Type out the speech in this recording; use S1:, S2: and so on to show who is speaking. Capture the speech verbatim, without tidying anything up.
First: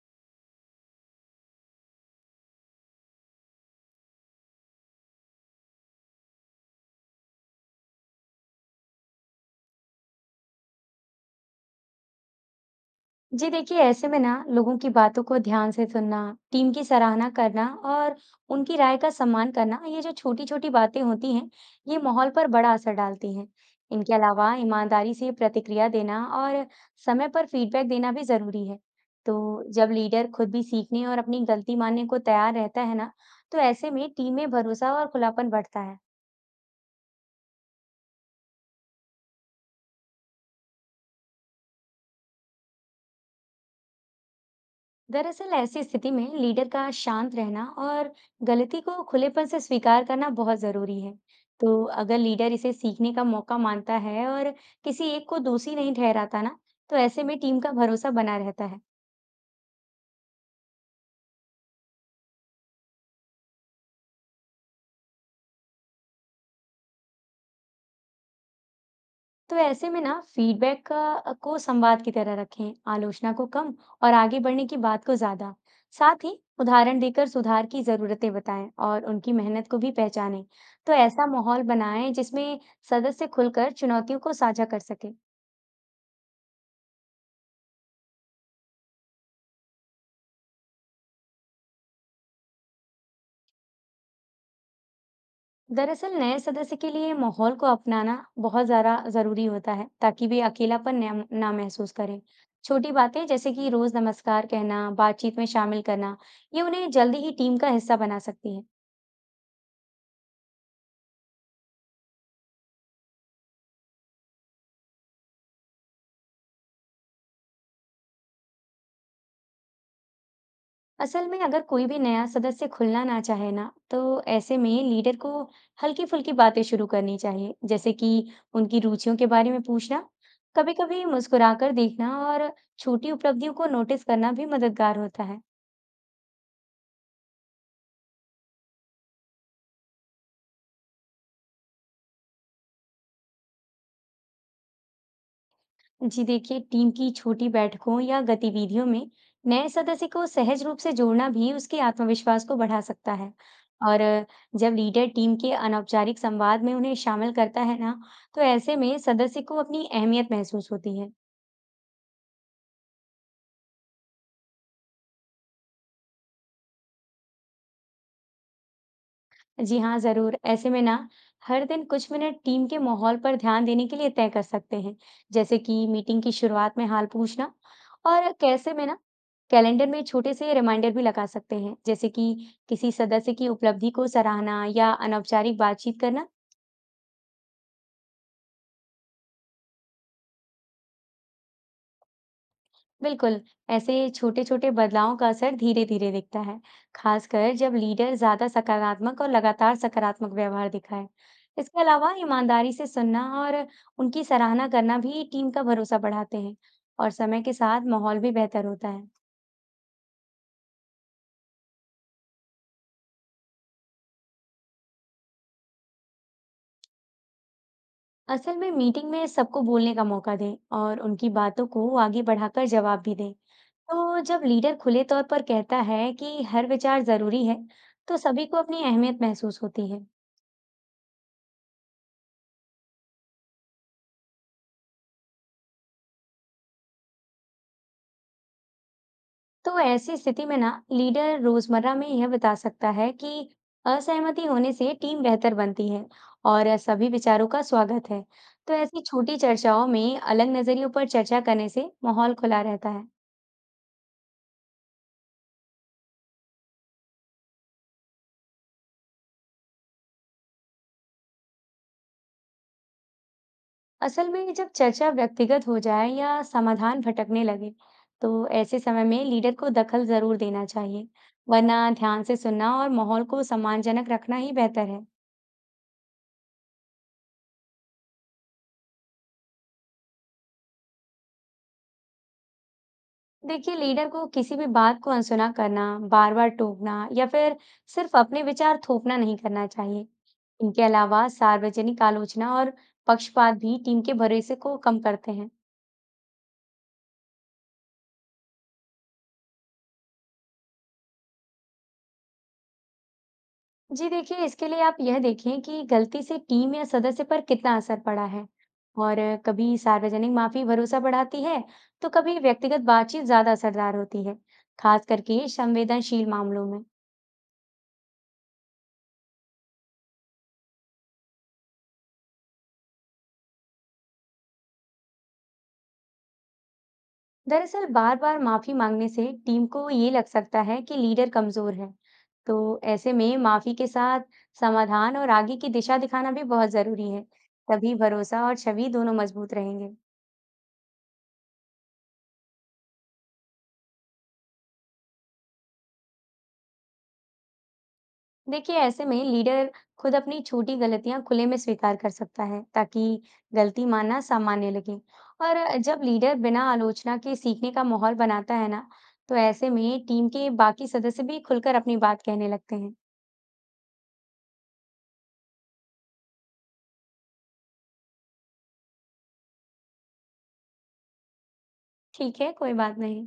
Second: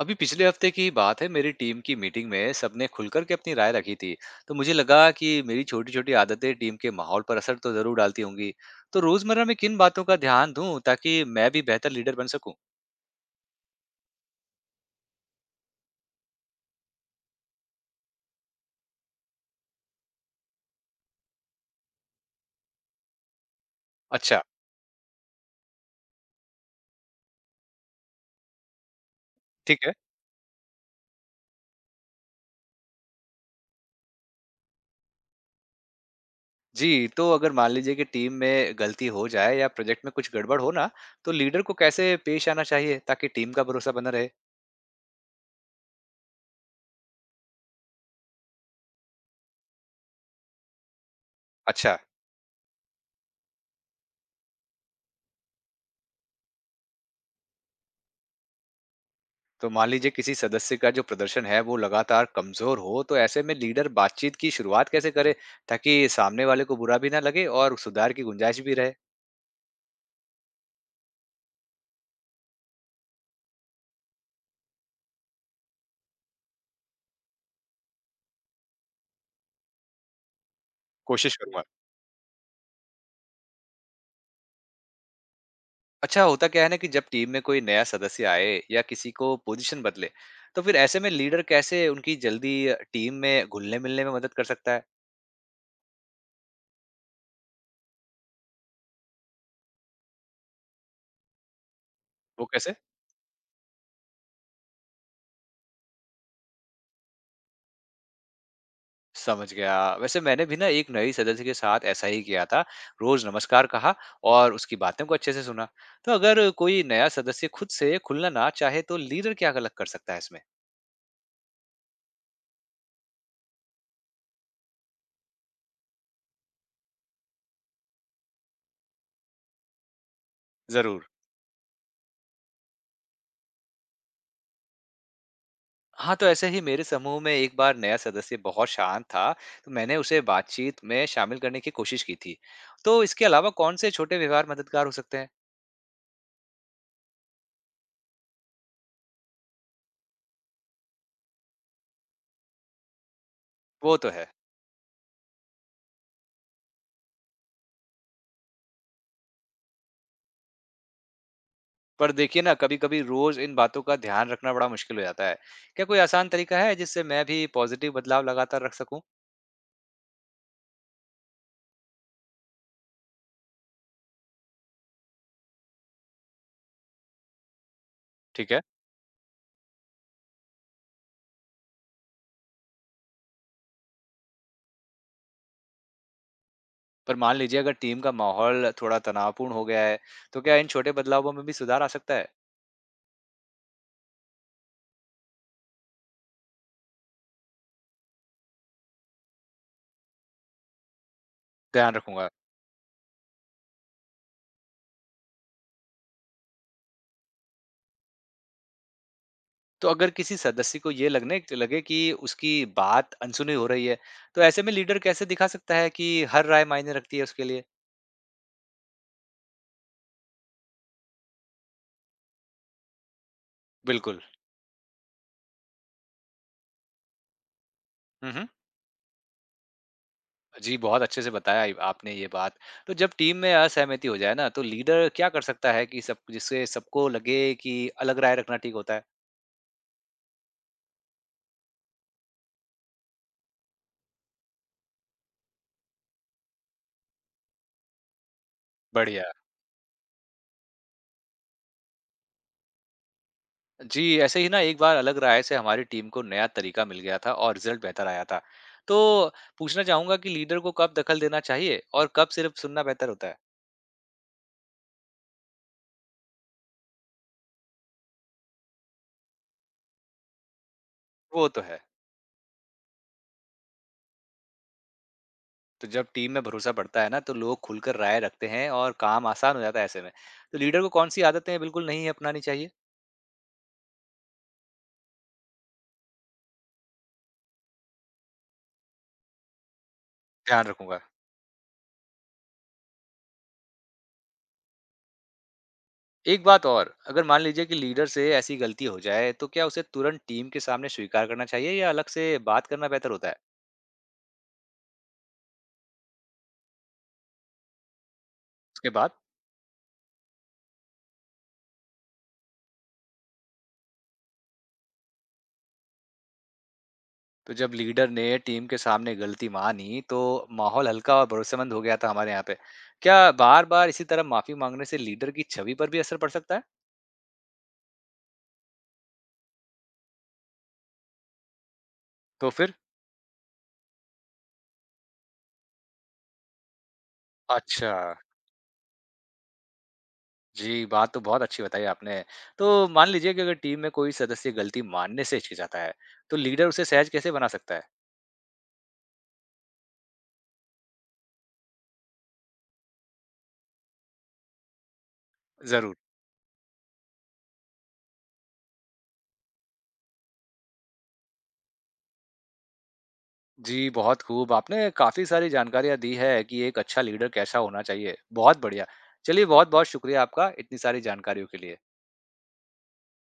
S1: अभी पिछले हफ्ते की बात है, मेरी टीम की मीटिंग में सबने खुलकर के अपनी राय रखी थी। तो मुझे लगा कि मेरी छोटी छोटी आदतें टीम के माहौल पर असर तो जरूर डालती होंगी। तो रोजमर्रा में किन बातों का ध्यान दूं ताकि मैं भी बेहतर लीडर बन सकूं।
S2: जी देखिए ऐसे में ना लोगों की बातों को ध्यान से सुनना, टीम की सराहना करना और उनकी राय का सम्मान करना, ये जो छोटी छोटी बातें होती हैं, ये माहौल पर बड़ा असर डालती हैं। इनके
S1: अच्छा।
S2: अलावा ईमानदारी से प्रतिक्रिया देना और समय पर फीडबैक देना भी जरूरी है। तो
S1: ठीक
S2: जब
S1: है।
S2: लीडर खुद भी सीखने और अपनी गलती मानने को तैयार रहता है ना, तो ऐसे में टीम में भरोसा और खुलापन बढ़ता है।
S1: जी तो अगर मान लीजिए कि टीम में गलती हो जाए या प्रोजेक्ट में कुछ गड़बड़ हो ना, तो लीडर को कैसे पेश आना चाहिए ताकि टीम का भरोसा बना रहे।
S2: दरअसल ऐसी स्थिति में लीडर का शांत रहना और गलती को खुलेपन से स्वीकार करना बहुत जरूरी है। तो
S1: अच्छा।
S2: अगर लीडर इसे सीखने का मौका मानता है और किसी एक को दोषी नहीं ठहराता ना, तो ऐसे में टीम का भरोसा बना रहता है।
S1: तो मान लीजिए किसी सदस्य का जो प्रदर्शन है वो लगातार कमजोर हो, तो ऐसे में लीडर बातचीत की शुरुआत कैसे करे ताकि सामने वाले को बुरा भी ना लगे और सुधार की गुंजाइश भी रहे।
S2: तो ऐसे में ना फीडबैक का को संवाद की तरह रखें, आलोचना को कम और आगे बढ़ने की बात को ज्यादा। साथ ही उदाहरण देकर सुधार की जरूरतें बताएं और उनकी मेहनत को भी पहचानें। तो ऐसा
S1: कोशिश करूंगा।
S2: माहौल बनाएं जिसमें सदस्य खुलकर चुनौतियों को साझा कर सके।
S1: अच्छा होता क्या है ना कि जब टीम में कोई नया सदस्य आए या किसी को पोजीशन बदले, तो फिर ऐसे में लीडर कैसे उनकी जल्दी टीम में घुलने मिलने में मदद कर सकता है।
S2: दरअसल नए सदस्य के लिए माहौल को अपनाना बहुत ज़्यादा ज़रूरी होता है ताकि वे अकेलापन ना ना महसूस करें।
S1: वो कैसे।
S2: छोटी बातें जैसे कि रोज़ नमस्कार कहना, बातचीत में शामिल करना, ये उन्हें जल्दी ही टीम का हिस्सा बना सकती है।
S1: समझ गया। वैसे मैंने भी ना एक नई सदस्य के साथ ऐसा ही किया था। रोज़ नमस्कार कहा और उसकी बातों को अच्छे से सुना। तो अगर कोई नया सदस्य खुद से खुलना ना चाहे तो लीडर क्या अलग कर सकता है इसमें?
S2: असल में अगर कोई भी नया सदस्य खुलना ना चाहे ना, तो ऐसे में लीडर को हल्की फुल्की बातें शुरू करनी चाहिए, जैसे कि उनकी रुचियों के बारे में पूछना, कभी कभी
S1: ज़रूर।
S2: मुस्कुराकर देखना और छोटी उपलब्धियों को नोटिस करना भी मददगार होता है।
S1: हाँ, तो ऐसे ही मेरे समूह में एक बार नया सदस्य बहुत शांत था, तो मैंने उसे बातचीत में शामिल करने की कोशिश की थी। तो इसके अलावा कौन से छोटे व्यवहार मददगार हो सकते हैं?
S2: जी देखिए, टीम की छोटी बैठकों या गतिविधियों में नए सदस्य को सहज रूप से जोड़ना भी उसके आत्मविश्वास को बढ़ा सकता है।
S1: वो
S2: और
S1: तो
S2: अ,
S1: है।
S2: जब लीडर टीम के अनौपचारिक संवाद में उन्हें शामिल करता है ना, तो ऐसे में सदस्य को अपनी अहमियत महसूस होती है।
S1: पर देखिए ना, कभी-कभी रोज़ इन बातों का ध्यान रखना बड़ा मुश्किल हो जाता है। क्या कोई आसान तरीका है जिससे मैं भी पॉजिटिव बदलाव लगातार रख सकूं?
S2: जी हाँ, ज़रूर। ऐसे में ना, हर दिन कुछ मिनट टीम के माहौल पर ध्यान देने के लिए तय कर सकते हैं, जैसे कि मीटिंग की शुरुआत में हाल पूछना और
S1: ठीक है।
S2: कैसे में ना, कैलेंडर में छोटे से रिमाइंडर भी लगा सकते हैं, जैसे कि किसी सदस्य की उपलब्धि को सराहना या अनौपचारिक बातचीत करना।
S1: पर मान लीजिए अगर टीम का माहौल थोड़ा तनावपूर्ण हो गया है, तो क्या इन छोटे बदलावों में भी सुधार आ सकता है?
S2: बिल्कुल। ऐसे छोटे-छोटे बदलावों का असर धीरे-धीरे दिखता है, खासकर जब लीडर ज्यादा सकारात्मक और लगातार सकारात्मक व्यवहार दिखाए। इसके
S1: ध्यान
S2: अलावा
S1: रखूँगा।
S2: ईमानदारी से सुनना और उनकी सराहना करना भी टीम का भरोसा बढ़ाते हैं और समय के साथ माहौल भी बेहतर होता है।
S1: तो अगर किसी सदस्य को ये लगने लगे कि उसकी बात अनसुनी हो रही है, तो ऐसे में लीडर कैसे दिखा सकता है कि हर राय मायने रखती है उसके लिए?
S2: असल में मीटिंग में सबको बोलने का मौका दें और उनकी बातों को आगे बढ़ाकर जवाब भी दें। तो
S1: बिल्कुल।
S2: जब लीडर खुले तौर पर कहता है कि हर विचार जरूरी है, तो
S1: हुँ,
S2: सभी
S1: हुँ।
S2: को अपनी अहमियत महसूस होती है।
S1: जी, बहुत अच्छे से बताया इ आपने ये बात। तो जब टीम में असहमति हो जाए ना, तो लीडर क्या कर सकता है कि सब जिससे सबको लगे कि अलग राय रखना ठीक होता है?
S2: तो ऐसी स्थिति में ना लीडर रोजमर्रा में यह बता सकता है कि असहमति होने से टीम बेहतर बनती है और सभी विचारों का स्वागत है। तो ऐसी
S1: बढ़िया।
S2: छोटी चर्चाओं में अलग नजरियों पर चर्चा करने से माहौल खुला रहता है।
S1: जी, ऐसे ही ना एक बार अलग राय से हमारी टीम को नया तरीका मिल गया था और रिजल्ट बेहतर आया था। तो पूछना चाहूंगा कि लीडर को कब दखल देना चाहिए और कब सिर्फ सुनना बेहतर होता है?
S2: असल में जब चर्चा व्यक्तिगत हो जाए या समाधान भटकने लगे, तो ऐसे समय में लीडर को दखल जरूर देना चाहिए,
S1: वो तो
S2: वरना
S1: है।
S2: ध्यान से सुनना और माहौल को सम्मानजनक रखना ही बेहतर है।
S1: तो जब टीम में भरोसा बढ़ता है ना, तो लोग खुलकर राय रखते हैं और काम आसान हो जाता है ऐसे में। तो लीडर को कौन सी आदतें बिल्कुल नहीं अपनानी चाहिए?
S2: देखिए, लीडर को किसी भी बात को अनसुना करना, बार-बार टोकना या फिर सिर्फ अपने विचार थोपना नहीं करना चाहिए।
S1: ध्यान
S2: इनके
S1: रखूंगा।
S2: अलावा सार्वजनिक आलोचना और पक्षपात भी टीम के भरोसे को कम करते हैं।
S1: एक बात और, अगर मान लीजिए कि लीडर से ऐसी गलती हो जाए तो क्या उसे तुरंत टीम के सामने स्वीकार करना चाहिए या अलग से बात करना बेहतर होता है?
S2: जी देखिए, इसके लिए आप यह देखें कि गलती से टीम या सदस्य पर कितना असर पड़ा है।
S1: उसके बाद
S2: और कभी सार्वजनिक माफी भरोसा बढ़ाती है, तो कभी व्यक्तिगत बातचीत ज्यादा असरदार होती है, खास करके संवेदनशील मामलों में।
S1: तो जब लीडर ने टीम के सामने गलती मानी, तो माहौल हल्का और भरोसेमंद हो गया था हमारे यहाँ पे। क्या बार बार इसी तरह माफी मांगने से लीडर की छवि पर भी असर पड़ सकता है?
S2: दरअसल बार बार माफी मांगने से टीम को ये लग सकता है कि लीडर कमजोर है।
S1: तो
S2: तो
S1: फिर
S2: ऐसे में माफी के साथ समाधान और आगे की दिशा दिखाना भी बहुत जरूरी है।
S1: अच्छा।
S2: तभी भरोसा और छवि दोनों मजबूत रहेंगे।
S1: जी, बात तो बहुत अच्छी बताई आपने। तो मान लीजिए कि अगर टीम में कोई सदस्य गलती मानने से हिचकिचाता है, तो लीडर उसे सहज कैसे बना सकता है?
S2: देखिए, ऐसे में लीडर खुद अपनी छोटी गलतियां खुले में स्वीकार कर सकता है, ताकि गलती मानना सामान्य लगे। और
S1: जरूर।
S2: जब लीडर बिना आलोचना के सीखने का माहौल बनाता है ना, तो ऐसे में टीम के बाकी सदस्य भी खुलकर अपनी बात कहने लगते हैं।
S1: जी बहुत खूब, आपने काफी सारी जानकारियां दी है कि एक अच्छा लीडर कैसा होना चाहिए। बहुत बढ़िया। चलिए, बहुत बहुत शुक्रिया आपका इतनी सारी जानकारियों के लिए।
S2: ठीक है, कोई बात नहीं।